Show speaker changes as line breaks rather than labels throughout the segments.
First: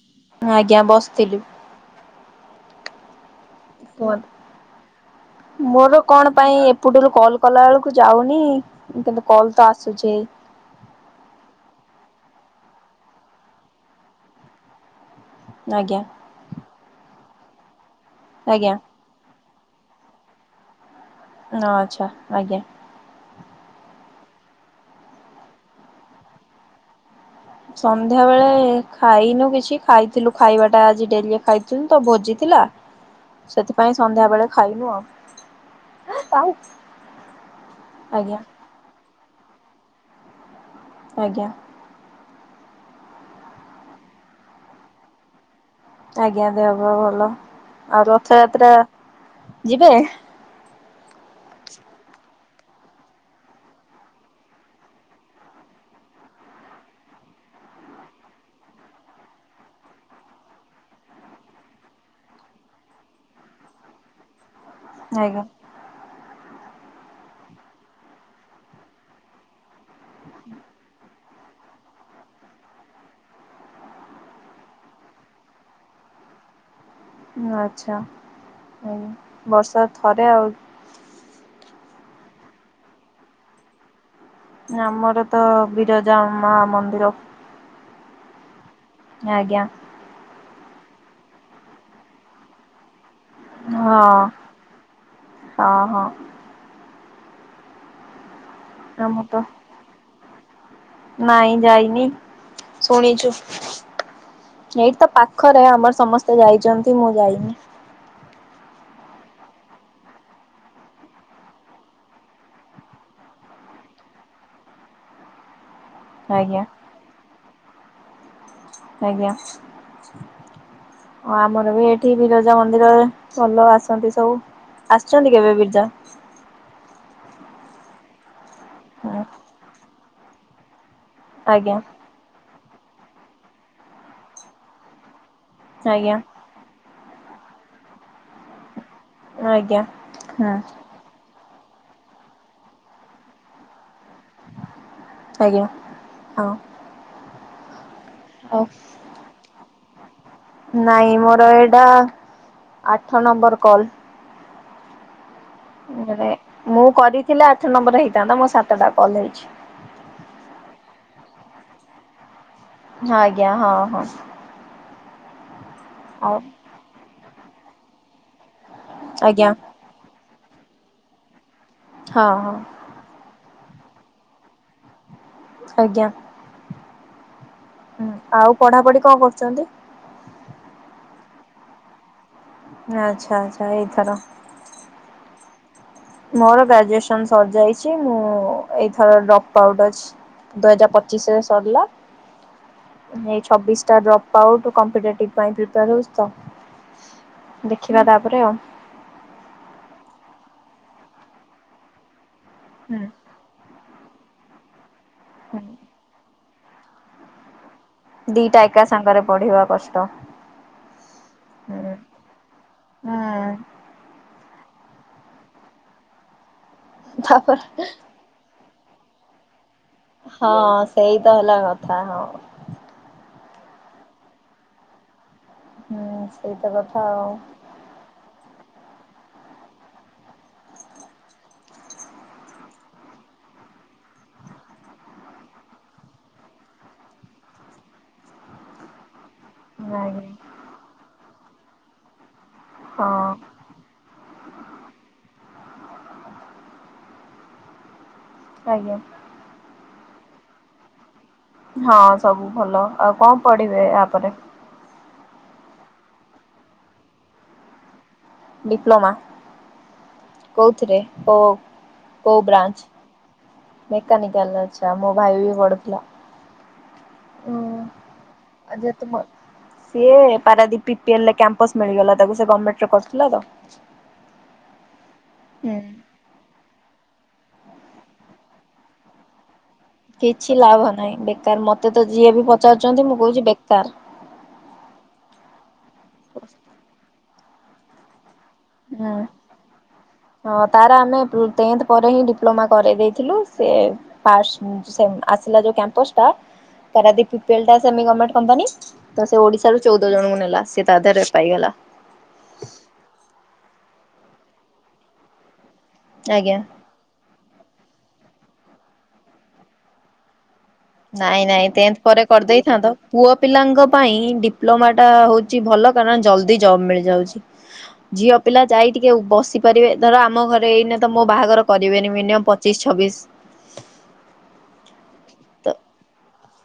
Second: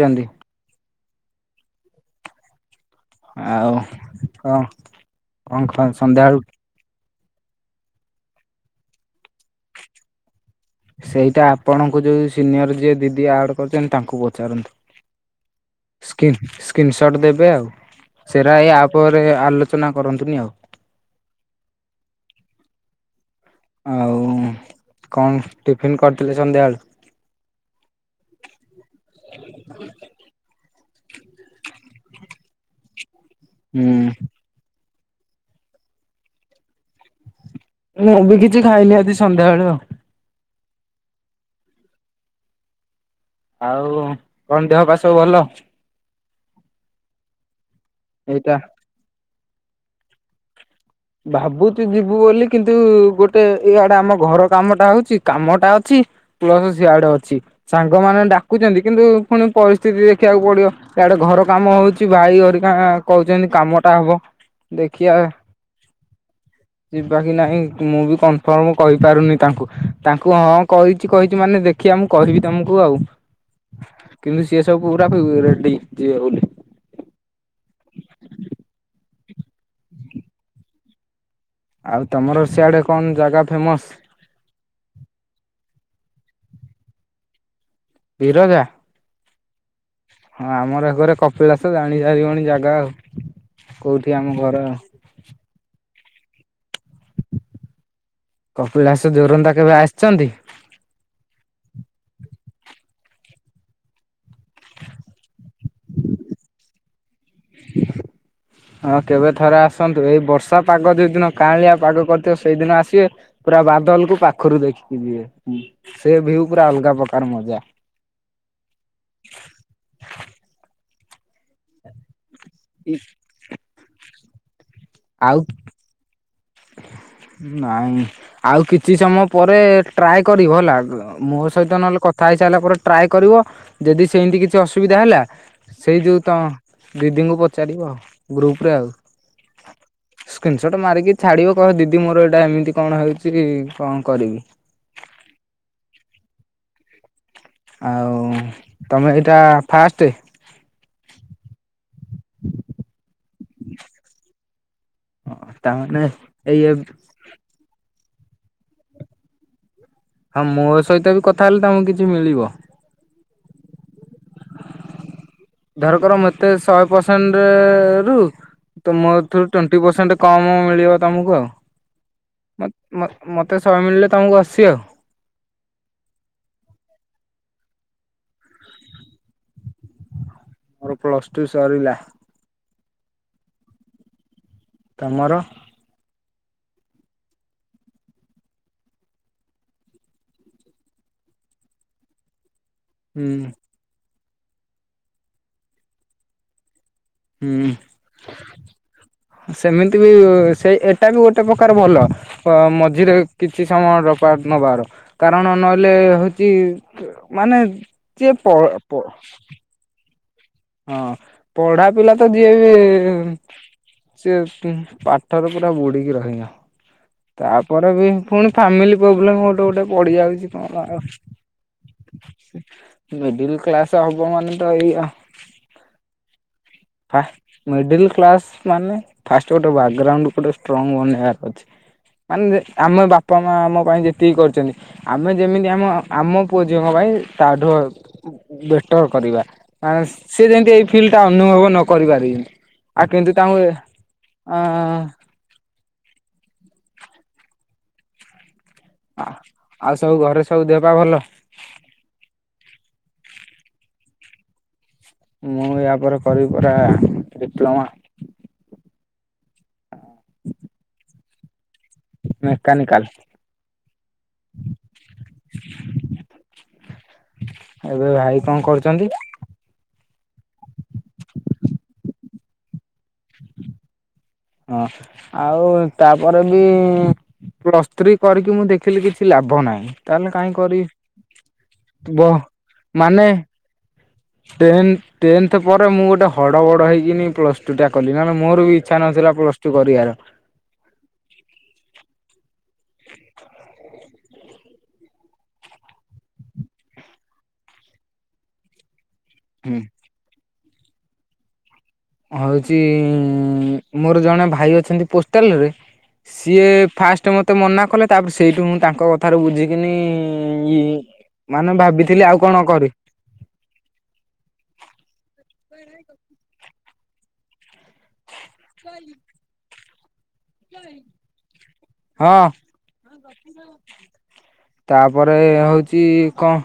ଛନ୍ତି
ମୁଁ ଆଜ୍ଞା ବସିଥିଲି।
ଆଉ କଣ ଖ
ମୋର କଣ
ସନ୍ଧ୍ୟାବେଳୁ
ପାଇଁ ଏପଟରୁ କଲ୍ କଲା ବେଳକୁ ଯାଉନି କିନ୍ତୁ କଲ୍ ତ ଆସୁଛି ହେଇ?
ସେଇଟା ଆପଣଙ୍କୁ ଯୋଉ ସିନିୟର ଯିଏ ଦିଦି ଆଡ୍ କରିଛନ୍ତି ତାଙ୍କୁ ପଚାରନ୍ତୁ।
ଆଜ୍ଞା
ସ୍କ୍ରିନସଟ୍ ଦେବେ ଆଉ ସେରା ଏଇ
ଆଜ୍ଞା
ଆପରେ ଆଲୋଚନା କରନ୍ତୁ ନି ଆଉ।
ଓ ଆଚ୍ଛା ଆଜ୍ଞା।
ଆଉ କଣ ଟିଫିନ୍ କରିଥିଲେ ସନ୍ଧ୍ୟାବେଳେ?
ସନ୍ଧ୍ୟା ବେଳେ ଖାଇନୁ କିଛି ଖାଇଥିଲୁ ଖାଇବା ଟା ଆଜି ଡେରିରେ ଖାଇଥିଲୁ ତ ଭୋଜି ଥିଲା ସେଥିପାଇଁ
ହୁଁ
ସନ୍ଧ୍ୟା ବେଳେ ଖାଇନୁ ଆଉ। [unintelligible]
ମୁଁ ବି
ଆଜ୍ଞା
କିଛି ଖାଇନି ଆଜି ସନ୍ଧ୍ୟାବେଳୁ ଆଉ।
ଆଜ୍ଞା।
ଆଉ କଣ ଦେହ ପା ସବୁ ଭଲ?
ଆଜ୍ଞା, ଦେହ ପା ଭଲ। ଆଉ,
ଏଇଟା
ରଥଯାତ୍ରା ଯିବେ?
ଭାବୁଛୁ ଯିବୁ ବୋଲି କିନ୍ତୁ ଗୋଟେ ଇଆଡେ ଆମ ଘର କାମଟା ହଉଛି କାମଟା ଅଛି ପ୍ଲସ ସିଆଡେ ଅଛି ସାଙ୍ଗମାନେ ଡାକୁଛନ୍ତି କିନ୍ତୁ ପୁଣି ପରିସ୍ଥିତି ଦେଖିବାକୁ ପଡିବ। ଆଡେ ଘର କାମ ହଉଛି ଭାଇ ହରିକା କହିଚନ୍ତି କାମ ଟା ହବ ଦେଖିବା
ଆଜ୍ଞା
ଯିବା କି ନାହିଁ ମୁଁ ବି କନଫର୍ମ କହିପାରୁନି, ତାଙ୍କୁ ତାଙ୍କୁ ହଁ କହିଛି କହିଛି ମାନେ ଦେଖିବା ମୁଁ କହିବି ତମକୁ ଆଉ। କିନ୍ତୁ ସିଏ ସବୁ ପୁରା ପୁ ରେଡି ଯିବେ ବୋଲି।
ଆଛା ହଉ ବର୍ଷରେ ଥରେ ଆଉ।
ଆଉ ତମର ସିଆଡେ କଣ ଜାଗା ଫେମସ୍?
ଆମର ତ ବିରଜା ମା ମନ୍ଦିର।
ବିରଜା?
ଆଜ୍ଞା।
ଆମର ଏ ଘରେ କପିଳାସ ଜାଣି ସାରି ଵଣି ଜାଗା ଆଉ।
ହଁ
କୋଉଠି ଆମ ଘର।
ହଁ ହଁ
କପିଳାସ
ଆମ ତ
ଜୋରନନ୍ଦା କେବେ ଆସିଛନ୍ତି?
ନାଇଁ ଯାଇନି ଶୁଣିଛୁ ଏଇଠି ତ ପାଖରେ ଆମର ସମସ୍ତେ ଯାଇଛନ୍ତି ମୁଁ ଯାଇନି
ହଁ କେବେ ଥରେ ଆସନ୍ତୁ ଏଇ ବର୍ଷା ପାଗ ଯୋଉ ଦିନ କାଁଳିଆ ପାଗ କରିଥିବ ସେଇଦିନ ଆସିବେ ପୁରା ପାଦଲ କୁ ପାଖରୁ ଦେଖିକି ଯିିବ ସେ ଭିୁ
ଆଜ୍ଞା
ପୁରା ଅଲଗା ପ୍ରକାର ମଜା
ଆଜ୍ଞା ଆ ଆମର ବି ଏଠି ବିରଜା ମନ୍ଦିରରେ ଭଲ ଆସନ୍ତି ସବୁ ଆସିଛନ୍ତି
ଆଉ
କେବେ ବିରଜା
ନାଇଁ ଆଉ କିଛି
ହଁ
ସମୟ ପରେ ଟ୍ରାଏ କରିବ ହେଲା। ମୋ
ଆଜ୍ଞା
ସହିତ ନହେଲେ କଥା ହେଇସାରିଲା ପରେ ଟ୍ରାଏ କରିବ ଯଦି ସେମିତି କିଛି ଅସୁବିଧା ହେଲା। ସେଇ
ଆଜ୍ଞା
ଯେଉ ତ ଦିଦିଙ୍କୁ ପଚାରିବ ଆ ଗ୍ରୁପ ରେ ଆଉ।
ଆଜ୍ଞା ହୁଁ।
ିବ କହ ଦିଦି ମୋର ଏଇଟା ଏମିତି କଣ ହେଉଛି କଣ କରିବି।
ଆଜ୍ଞା ହଁ।
ଆଉ ତମେ ଏଇଟା ଫାଷ୍ଟ।
ା ଆଠ ନମ୍ବର କଲ
ତାମାନେ ଏଇ ଏ
ମୁଁ କରିଥିଲା ଆ ନମ୍ବର ହେଇଥାନ୍ତା ମୋ ସାତଟା କଲ୍ ହେଇଛି
ହଁ ମୋ ସହିତ ବି କଥା ହେଲେ ତମକୁ କିଛି ମିଳିବ
ଆଜ୍ଞା ହଁ ହଁ।
ଧର କର
ଆଉ
ମତେ ଶହେ ପରସେଣ୍ଟ ରୁ ତ ମୋ ଏଥିରୁ
ଆଜ୍ଞା
ଟେଣ୍ଟି ପରସେଣ୍ଟ କମ ମିଳିବ ତମକୁ
ହଁ ହଁ।
ଆଉ ମତେ ଶ ମିଳିଲେ ତମକୁ ଆସିବ ଆଉ
ଆଜ୍ଞା। ହୁଁ ଆଉ ପଢାପଢି କଣ କରୁଛନ୍ତି।
ମୋର ପ୍ଲସ ଟୁ ସରିଲା।
ଆଚ୍ଛା ଆଚ୍ଛା ଏଇଥର
ତମର
ମୋର ଗ୍ରାଜୁଏସନ ସରିଯାଇଛି ମୁଁ ଏଇଥର ଡ୍ରପ୍ ଆଉଟ୍ ଅଛି। ଦୁଇ ହଜାର ପଚିଶରେ ସରିଲା
ହୁଁ
ଏଇ ଛବିଶ ଟା ଡ୍ରପ୍ ଆଉଟପଟିିପୋର ହଉଛି ତ
ହୁଁ
ଦେଖିବା ତାପରେ ଆଉ।
ସେମିତି ବି ସେଇ ଏଇଟା ବି ଗୋଟେ ପ୍ରକାର ଭଲ
ହୁଁ
ମଝିରେ କିଛି ସମୟ ନବାର କାରଣ
ହୁଁ
ନହେଲେ ହଉଛି ମାନେ ଯ
ଦିଟା ଏକା ସାଙ୍ଗରେ ପଢିବା କଷ୍ଟ
ହଁ ପଢା
ହୁଁ।
ପିଲା ତ ଯିଏ ବି
ହୁଁ
ସଏ ପାଠର ପୁରା ବୁଡିକି ରହି ତାପରେ ବି ପୁଣି ଫାମିଲି ପ୍ରୋବଲେମ୍ଉଟ ଗୋଟେ। ବଢି ଯାଉଛି
ହଁ
କଣ?
ସେଇ ତ ହେଲା କଥା ହଁ।
କ୍ଲାସ ହବ ମାନେ ତ ଏଇ
ହୁଁ। ସେଇତ କଥା
ଫ
ଆଉ
ମିଡିଲ୍ କ୍ଲାସ୍ ମାନେ ଫାଷ୍ଟ ଗୋଟେ ବକଗ୍ରାଉଣ୍ଡ ଗୋଟେ ଷ୍ଟ୍ରଙ୍ଗ ବନେଇବାର ଅଛି ମାନେ ଆମ ବାପା ମା ଆମ ପାଇଁ ଯେତିକି କରିଛନ୍ତି ଆମେ ଯେମିତି ଆମ ଆମ ପୁଅ ଝିଅଙ୍କ ପାଇଁ ତାଠୁ ବେଟର କରିବା। ମାନେ
ଆଜ୍ଞା
ସି ଯେମିତି ଏଇ ଫିଲ୍ ଟା ଅନୁଭବ ନ କରି ପାରିବମତି ଆ
ହଁ
କେନ୍ତୁ ତାଙ୍କୁ ଅ
ଆଜ୍ଞା।
ଆ ଆଉ ସବୁ ଘରେ ସବୁ ଦେହ ପା ଭଲ।
ହଁ ସବୁ ଭଲ ଆଉ କଣ ପଢିବେ ଏହାୟପରେ
ମୁଁ ୟା ପରେରେ କରିବି ପୁରା ଡିପ୍ଲୋମା
ଡିପ୍ଲୋମା କୋଉଥିରେ ଓ
ମେକାନିକାଲ
ମେକାନିକାଲ ଅଛା ମୋ ଭାଇ ବି ପଢୁଥିଲା। ଉଁ
ଏବେ ଭାଇ କଣ
ଆଚ୍ଛା
କରୁଛନ୍ତି?
ତୁମ ସିଏ Paradip P P L campus ମିଳିଗଲା ତାକୁ ସେ ଗମେଣ୍ଟ ରେ କରୁଥିଲା ତ।
ହଁ ଆଉ
ହୁଁ
ତାପରେ ବି ପ୍ଲସ୍ ଥ୍ରୀ କରିକି ମୁଁ ଦେଖିଲି କିଛି ଲାଭ ନାହିଁ। ତାହେଲେ କାହିଁ
କିଛି ଲାଭ
କରିବି
ନାହିଁ ବେକାର ମତେ ତ
ବ
ଯିଏ ବି ପଚାରୁଛନ୍ତି ମୁଁ
ମାନେ
କହୁଛି ବେକାର।
ଟେନ୍- ଟେନ୍ଥ ପରେ ମୁଁ ଗୋଟେ ହଡ଼ ବଡ଼ ହେଇକିନି ପ୍ଲସ ଟୁ ଟା କଲି ମୁ ମାନେ
ହଁ ହଁ ତାର ଆମେ ଟେନ୍ଥ ପରେ ହିଁ ଡିପ୍ଲୋମା କରେଇ ଦେଇେଇଥିଲୁ ସେ ଫାଷ୍ଟ୍ ଆସିଲା ଯୋଉ କ୍ୟାମ୍ପସ ଟା ପାରାଦୀପ ପିପିଏଲ ଟା ସେମି ଗଭର୍ମେଣ୍ଟ କମ୍ପାନି ତ ସେ
ହୁଁ
ଓଡିଶାରୁ ଚଉଦ ଜଣଙ୍କୁ ନେଲା ସେ ତା ଦେହରେ ପାଇଗଲା।
ହଉଛି ମୋର ଜଣେ ଭାଇ ଅଛନ୍ତି ପୋଷ୍ଟାଲ ରେ
ଆଜ୍ଞା।
ସିଏ ଫାଷ୍ଟ ମତେ ମନା କଲେ ତାପରେ ସେଇଠୁ ହଁ ତାଙ୍କ କଥାରୁ ବୁଝିକିନି ଇ
ନାଇଁ ନାଇଁ
ମାନେ
ଟେନ୍ଥ ପରେ
ଭାବିଥିଲି ଆଉ କଣ
କରିଦେଇଥାନ୍ତ
କରିବି
ପୁଅ ପିଲାଙ୍କ ପାଇଁ ଡିପ୍ଲୋମା ଟା ହଉଛି ଭଲ କାରଣ ଜଲଦି ଜୋବ୍ ମିଳିଯାଉଛି, ଝିଅ ପିଲା ଯାଇକି ଟିକେ ବସିପରିବେ ଧର ଆମର ଆମ ଘରେ ଏଇନ ତ ମୋ ବାହାଘର କରିବେନି
ହଁ
ମିନିମମ୍ ପଚିଶ ଛବିଶ
ତାପରେ ହଉଛି କଣ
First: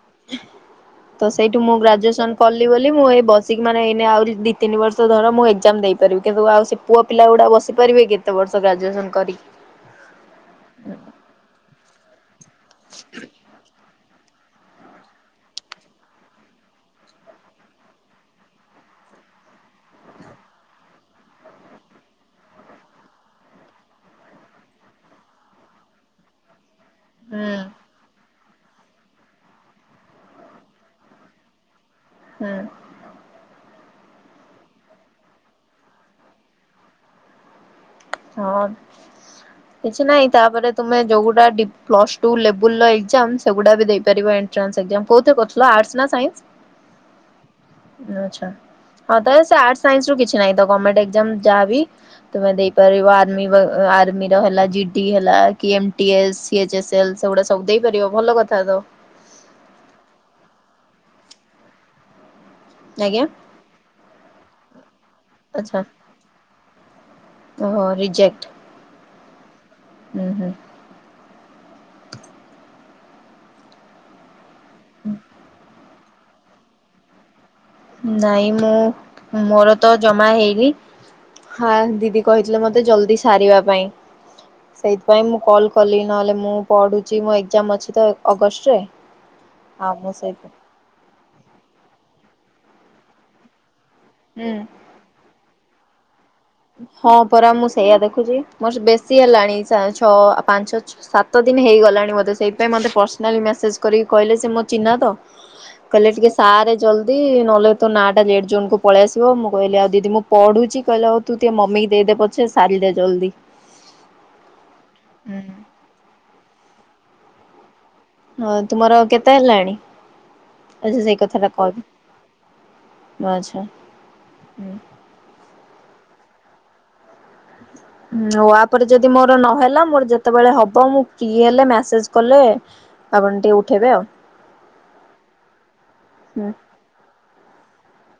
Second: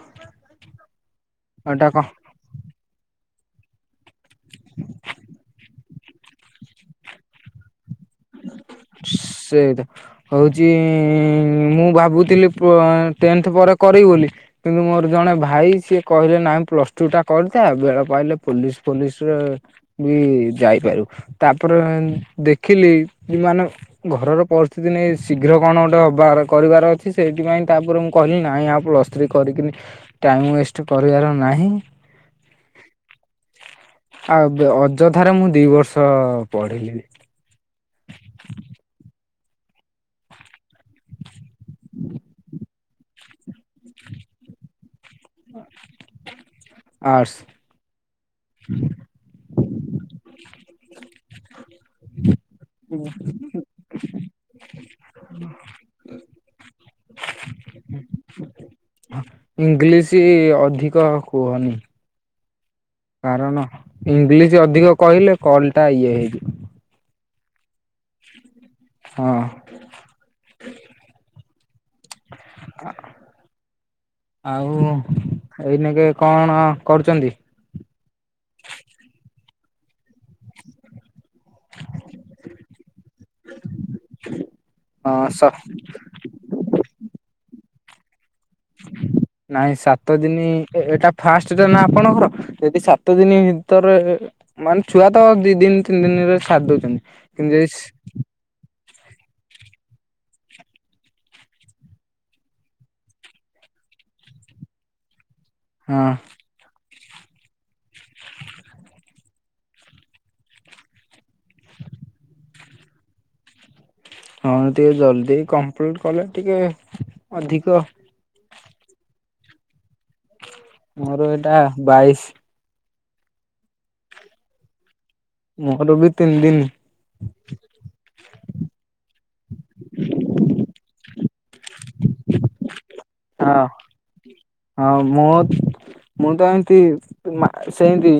ତ ସେଇଠୁ ମୁଁ
ଏଟା କଣ
ଗ୍ରାଜୁଏସନ କଲି ବୋଲି ମୁଁ ଏଇ ବସିକ ମାନେ ଏଇ ଆଉରି ଦି ତିନି ବର୍ଷ ଧର ମୁଁ ଏଜ୍ଜାମ ମଦେଇପାରିବି କିନ୍ତୁ ଆଉ ସେ ପୁଅ ପିଲା ଗୁଡ଼ ବସିକି
ସେଇଟା ହଉଛି ମୁଁ ଭାବୁଥିଲି ଟେନ୍ଥ ପରେ କରିବ ବୋଲି କିନ୍ତୁ ମୋର ଜଣେ ଭାଇ ସିଏ କହିଲେ ନାଇଁ ପ୍ଲସ ଟୁ ଟା କରିଥାଏ ବେଳ ପାଇଲେ ପୋଲିସ ଫୋଲିସରେ ବି ଯାଇପାରୁ ତାପରେ ଦେଖିଲ ମାନେ ଘରର ପରିସ୍ଥିତି ନେଇ ଶୀଘ୍ର କଣ ଗୋଟେ ହବାର କରିବାର
ହୁଁ
ସେଥିପାଇଁ ତାପରେ ମୁଁ କହିଲି ନାଇଁ ଆ ପ୍ଲସଥ୍ରୀ କରିକ ଟାଇମ ୱେଷ୍ଟ କରିବାର ନାହିଁ।
ହୁଁ।
ଆଉ ଅଯୋଧ୍ୟାରେ ମୁଁ ଦି ବର୍ଷ ପଢ଼ିଲି।
ହଁ। କିଛି ନାଇଁ ତାପରେ ତମେ ଯୋଉଗୁଟା ପ୍ଲସ୍ ଟୁ ଲେବୁଲ ର ଏଜ୍ଜାମ ସେଗୁଡ଼ା ବି ଦେଇପାରିବ ଏ ଚନ୍ସ ସେଜଞ [unintelligible] କୋଉଥିରେ କରୁଥିଲ ଆର୍ଟ ନ ସାଇନ୍ସ,
ଆର୍ଟସ୍
ଆଚ୍ଛା ତାହେଲେ ସେ ଆର୍ଟ ଆର୍ଟ, ସାଇନ୍ସ କିଛି ନାହିଁ ଗର୍ମେଣ୍ଟ ଯାହା ବି ତମେ ଦେଇପାରିବ ଆର୍ମି ବ - army G T, M T S, C H S L, ସେଗୁଡ଼ା ସବୁ ଦେଇ ପତିବୋ ଭଲ କଥା ତ।
ଇଂଲିଶ ଅଧିକ କୁହନି।
ଆଜ୍ଞା
କାରଣ ଇଂଲିଶ ଅଧିକ କହିଲେ କଲ
ଆଚ୍ଛା
ଟା ଇଏ ହେଇଯିବ।
ଓହୋ ରିଜେକ୍ଟ?
ହଁ।
ହୁଁ ହୁଁ
ଆଉ ଏଇ ନ କେ କଣ କରୁଛନ୍ତି?
ନାଇଁ ମୁଁ ମୋର ତ ଜମା ହେଇନି। ହଁ ଦିଦି କହିଥିଲେ ମତେ ଜଲଦି ସାରିବା ପାଇଁ।
ହଁ
ସେଇଥିପାଇଁ ମୁଁ
ସ
କଲ କଲି ନହେଲେ ମୁଁ ପଢୁଛି ମୋ ଏକ୍ଜାମ ଅଛି ତ ଅଗଷ୍ଟରେ
ନାଇଁ
ଆଉ ମୁଁ
ସାତ ଦିନ
ସେଇଥି
ଏଇଟା ଫାଷ୍ଟଟା ନା ଆପଣଙ୍କର ଯଦି ସାତ ଦିନ ଭିତରେ
ହୁଁ
ମାନେ ଛୁଆ ତ ଦି ଦିନ ତିନି ଦିନରେ ସାରି ଦଉଛନ୍ତି
ହଁ ପରା
କିନ୍ତୁ
ମୁଁ
ଯଦି
ସେଇଆ ଦେଖୁଛି ମୋର ବେଶ ଆସି ହେଲାଣି ଛଅ ପାଞ୍ଚ ସାତ ଦିନ ହେଇଗଲାଣି ମୋତେ ସେଇପାଇଁ ମୋତେ ପର୍ସନାଲି ମେସେଜ୍ କରି କହିଲେ ସେ ମୋ ଚିହ୍ନା ତ
ହଁ
କହିଲେ ଟିକେ ସାରେ ଜଲ୍ଦି ନହେଲେ ତୋ ନାଁଟା ଲେଟ୍ ଜୋନ କୁ ପଳେଇ ଆସିବ ମୁଁ କହିଲି ଆଉ ଦିଦି ମୁଁ ପଢ଼ଛି କହିଲା ହଉ ତୁ ତୋ ମମିକୁ ଦେଇଦେ ପଛେ ସାରିଦେ ଜଲଦି।
ହଁ ଟିକେ ଜଲଦି କମ୍ପ୍ଲିଟ କଲେ ଟିକେ ଅଧିକ
ହଁ ତୁମର କେତେ ହେଲାଣି। ଆଛା ସେଇ
ମୋର
କଥାଟା
ଏଇଟା ବାଇଶ
କହିବି। ଆଛା ହୁଁ।
ମୋହର ବି ତିନି ଦିନି।
ନୂଆ ଆପରେ ଯଦି ମୋର ନହେଲା ମୋର ଯେତେବେଳେ ହବ ମୁଁ ଫ୍ରି ହେଲେ ମେସେଜ କଲେ ଆପଣ ଟିକେ
ହଁ
ଉଠାଇବେ ଆଉ।
ହଁ ମୁଁ ମୁଁ ତ
ହୁଁ
ଏମିତି। ସେମତି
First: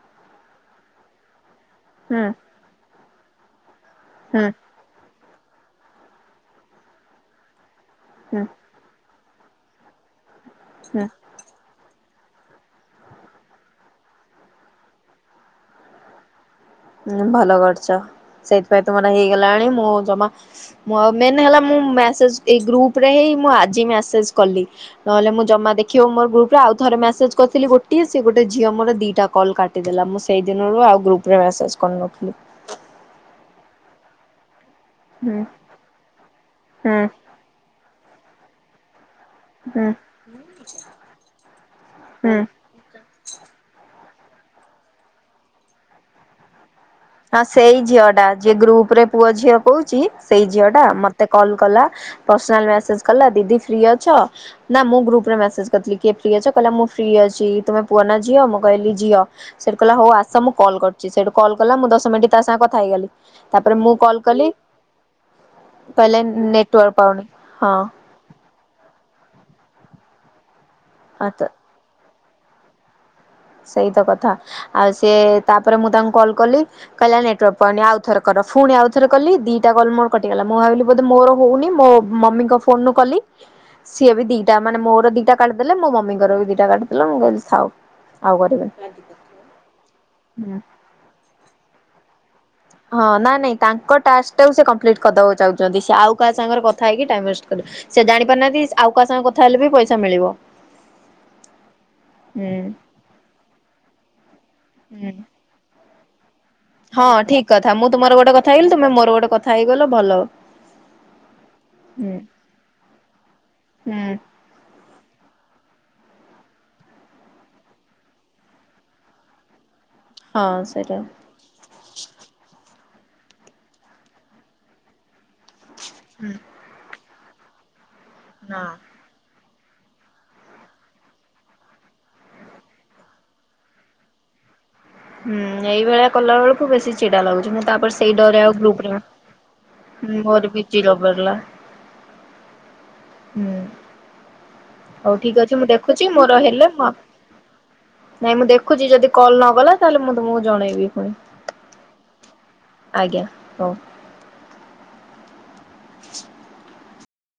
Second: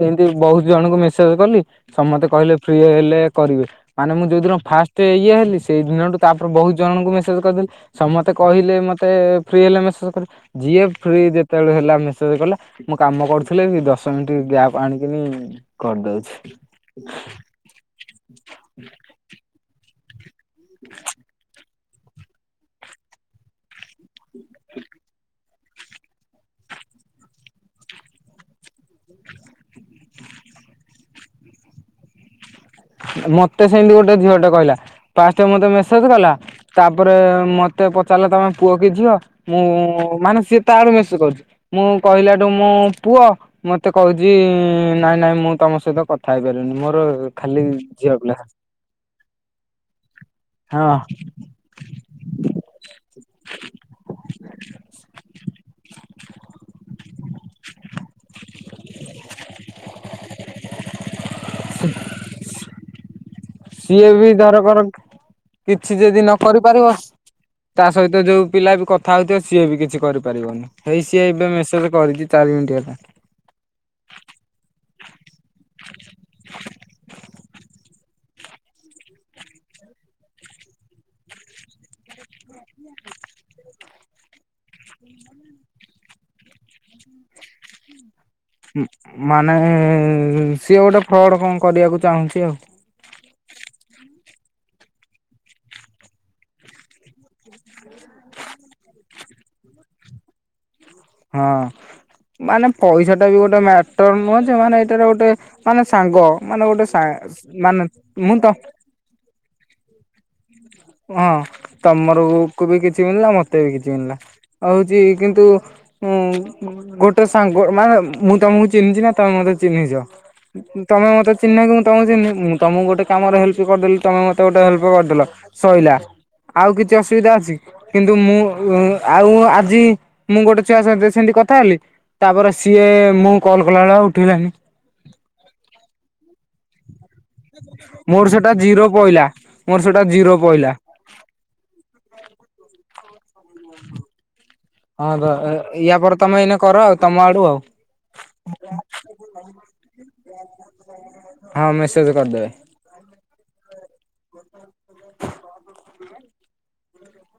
ସେମତି ବହୁତ ଜଣଙ୍କୁ ମେସେଜ କଲି। ସମସ୍ତେ
ହୁଁ
କହିଲେ ଫ୍ରି ହେଲେ କରିବେ ମାନେ ମୁଁ
ହୁଁ
ଯୋଉଦିନ ଫାଷ୍ଟ ଇଏ ହେ ସେଇ ଦିନଠୁ ତାପରେ ବହୁତ ଜଣଙ୍କୁ ମେସେଜ କରିଦେଲି ସମସ୍ତେ
ହୁଁ
କହିଲେ ମତେ ତେ ଫ୍ରି ହେଲେ ମେସେଜ କରିବେ ଯିଏ
ହୁଁ
ଫ୍ରି ଯେତେବେଳେ ହେଲାେ ସେ କଲା ମୁଁ କାମ କରୁଥିଲି ଦଶ ମିନିଟ୍ ଗ୍ୟାପ ଆଣିକିନି କରିଦଉଛି।
ଭଲ କରିଛ ସେଇଥିପାଇଁ ତୁମର ହେଇଗଲାଣି ମୁଁ ଜମା ମୁଁ ଆଉ ମେନ୍ ହେଲା ମୁଁ ମେସେଜ ଏଇ ଗ୍ରୁପରେ ହିଁ ମୁଁ ଆଜି ମସେଜ କଲି ନହେଲେ ମୁଁ ଜମା- ଦେଖିବ ମୋ ଗ୍ରୁପରେ ଆଉ ଥରେ ମେସେଜ କରିଥିଲି ଗୋଟିଏ ସେ ଗୋଟେ ଝିଅ ମୋର ଦିଟା କଲ୍ କାଟିଦେଲା ମୁଁ ସେଇ ଦିନରୁ ଆଉ ଗ୍ରୁପରେ ମେସେଜ କରିନଥିଲି।
ମତେ ସେମିତି ଗୋଟେ ଝିଅ ଟେ କହିଲା।
ହୁଁ
ପାଷ୍ଟେ ମତେ ମେସେଜ କଲା
ହୁଁ
ତାପରେ ମତେ ପଚାରିଲା ତମେ ପୁଅ କି ଝିଅ ମୁଁ
ହୁଁ
ମାନେ ସିଏ ତା ଆଡୁ ମେସେଜ କରୁଚି। ମୁଁ
ହୁଁ।
କହିଲାଠୁ ମୁଁ ପୁଅ ମତେ କୋହୁଚି ନାଇଁ ନାଇଁ ମୁଁ ତମ ସହିତ କଥା ହେଇପାରିବିନି ମୋର
ହଁ
ଖାଲି
ସେଇ ଝିଅ ଟା
ପିଲା
ଯିଏ ଗ୍ରୁପ ରେ ପୁଅ ଝିଅ କୋହୁଚି ସେଇ ଝିଅ ଟା
ହଁ
ମତେ କଲ କଲା। ପର୍ସିନାଲ ମେସେଜ କଲା ଦିଦି ଫ୍ରି ଅଛ ନା ମୁଁ ଗ୍ରୁପ ରେ ମେସେଜ୍ କରିଥିଲି କିଏ ଫ୍ରି ଅଛ କହିଲା ମୁଁ ଫ୍ରି ଅ ଚି ତମେ ପୁଅ ନା ଝିଅ ମୁଁ କହିଲିି ଝିଅ ସେଠୁ କହିଲା ହୋଉ ଆସ ମୁଁ କଲ କରୁଚି। ସେଠୁ କଲ ମୁଁ ଦଶ ମିନିଟ ତା ସାଙ୍ଗ କଥା ହେଇଗଲି ତାପରେ ମୁଁ
ସିଏ
କଲ୍
ବି
କଲି
ଧରକର କିଛି
କହିଲେ
ଯଦି ନ କରି
ନେଟୱାର୍କ
ପାରିବ
ପାଉନି ହଁ
ତା ସହିତ ଯୋଉ ପିଲା ବି କଥା ହୋଉଥିବ ସିଏ ବି କିଛି କରିପାରିବନି ହେଇ ସିଏ
ହଁ
ଏବେ ମେସେଜ କରିଚି ଚାରି ମିନିଟ ହେଲା।
ସେଇତ କଥା ଆଉ ସିଏ ତାପରେ ମୁଁ ତାଙ୍କୁ କଲ କଲି କହିଲା ନେଟୱାର୍କ ପାଉନି ଆଉଥରେ କର। ଫୁଣି ଆଉ ଥରେ କଲି ଦିଇଟା କଲ ମୋର କଟିଗଲା ମୁଁ ଭାବିଲି ବୋଧେ ମୋର ହୋଉନି ମୋ ମମିଙ୍କ ଫୋନରୁୁ କଲି ସିଏ ବି ଦିଇଟା ମାନେ ମୋର ଦିଇଟା କାଟିଦେଲେ ମୋ ମମିଙ୍କର ବି ଦିଇଟା କାଟିିଦେଲେ ମୁଁ କହିଲି ଥାଉ। ଆଉ କରିବିନି।
ଉଁ ମାନେ ସିଏ ଗୋଟେ ଫ୍ରଡ୍ କଣ କରିବାକୁ ଚାହୁଁଚି ଆଉ।
ହଁ ନା ନାଇଁ ତାଙ୍କ ଟାସ୍କ ଟାକୁ ସେ କମ୍ପ୍ଲିଟ୍ କରିଦବାକୁ ଚାହୁଁଚନ୍ତି ସେ ଆଉ କାହା ସାଙ୍ଗରେ କଥା ହେଇକି ଟାଇମ୍ ୱେଷ୍ଟେ କରି ସେ ଜାଣି ପାରୁନାହାନ୍ତି ଆଉ କାହା ସାଙ୍ଗେ କଥା ହେଲେ ବି ପଇସା ମିଳିବ।
ହଁ
ହୁଁ।
ମାନେ ପଇସା ଟା ବି ଗୋଟେ ମ୍ୟାଟର ନୁହଁ ଯେ ମାନେ ଏଇଟାରେ
ହୁଁ
ଗୋଟେ ମାନେ ସାଙ୍ଗ। ମାନେ ଗୋଟେ ସା
ହଁ ଠିକ କଥା
ମାନେ
ମୁଁ ତୁମର ଗୋଟେ କଥା
ତ
ହେଇଗଲିି ତୁମେ ମୋର ଗୋଟେ କଥା ହେଇଗଲ ଭଲ।
ହଁ
ହୁଁ
ତମର କୁ ବି କିଛି ମିଳିଲା ମତେ ବି କିଛି
ହୁଁ
ମିଳିଲା। ଆଉ ହୋଉଚି କିନ୍ତୁ ଉଁ ଗୋଟେ ସାଙ୍ଗ ମାନେ ମୁଁ ତମକୁ ଚିହ୍ନିଚି ନା ତମେ ମତେ ଚି ଚିହ୍ନିଚ
ହଁ ସେଇଟା।
ତମେ ମତେ ଚିହ୍ନିନ କି ମୁଁ ତମକୁ ଚିହ୍ନିନି ମୁଁ ତମକୁ ଗୋଟେ କାମରେ ହେଲ୍ପ କରିଦେଲି ତମେ ମତେ ଗୋଟେ ହେଲ୍ପ କରିଦେଲ ସଇଲା
ହୁଁ
ଆଉ କିଛି ଅସୁବିଧା ଅଛି କି? କିନ୍ତୁ ମୁଁ
ନା।
ଆଉ ଆଜି ମୁଁ ଗୋଟେ ଛୁଆ ସହିତ ସେମତି କଥା ହେଲି। ତାପରେ ସିଏ ମୁଁ କଲ କଲାବେଳକୁ ଉଠେଇଲାନି।
ହୁଁ ଏଇଭଳିଆ କଲାବେଳକୁ ବେଶି ଚିଡା ଲାଗୁଛି ମୁଁ ତାପରେ ସେଇ
ମୋର
ଡରରେ
ସେଟା
ଆଉ ଗ୍ରୁପ୍
ଜିରୋ
ରେ
ପଇଲା ମୋର ସେଟା
[unintelligible]
ଜିରୋ
ମୋରବି
ପଇଲା।
ଚିଡା ବଢିଲା। ହୁଁ।
ହଁ
ହୋଉ ଠିକ୍ ଅଛି ମୁଁ
ୟା
ଦେଖୁଛି
ପରେ ତମେ
ମୋର
ଏଇନେ
ହେଲେ
କର
ମୁଁ ଆ
ଆଉ ତମ ଆଡୁ ଆଉ।
ନାଇଁ ମୁଁ ଦେଖୁଛି ଯଦି କଲ ନଗଲା ତାହେଲେ ମୁଁ ତୁମକୁ ଜଣେଇବି
ହଁ ମେସେଜ କରିଦେବେ।
ଆଜ୍ଞା ହଉ। [inaudible]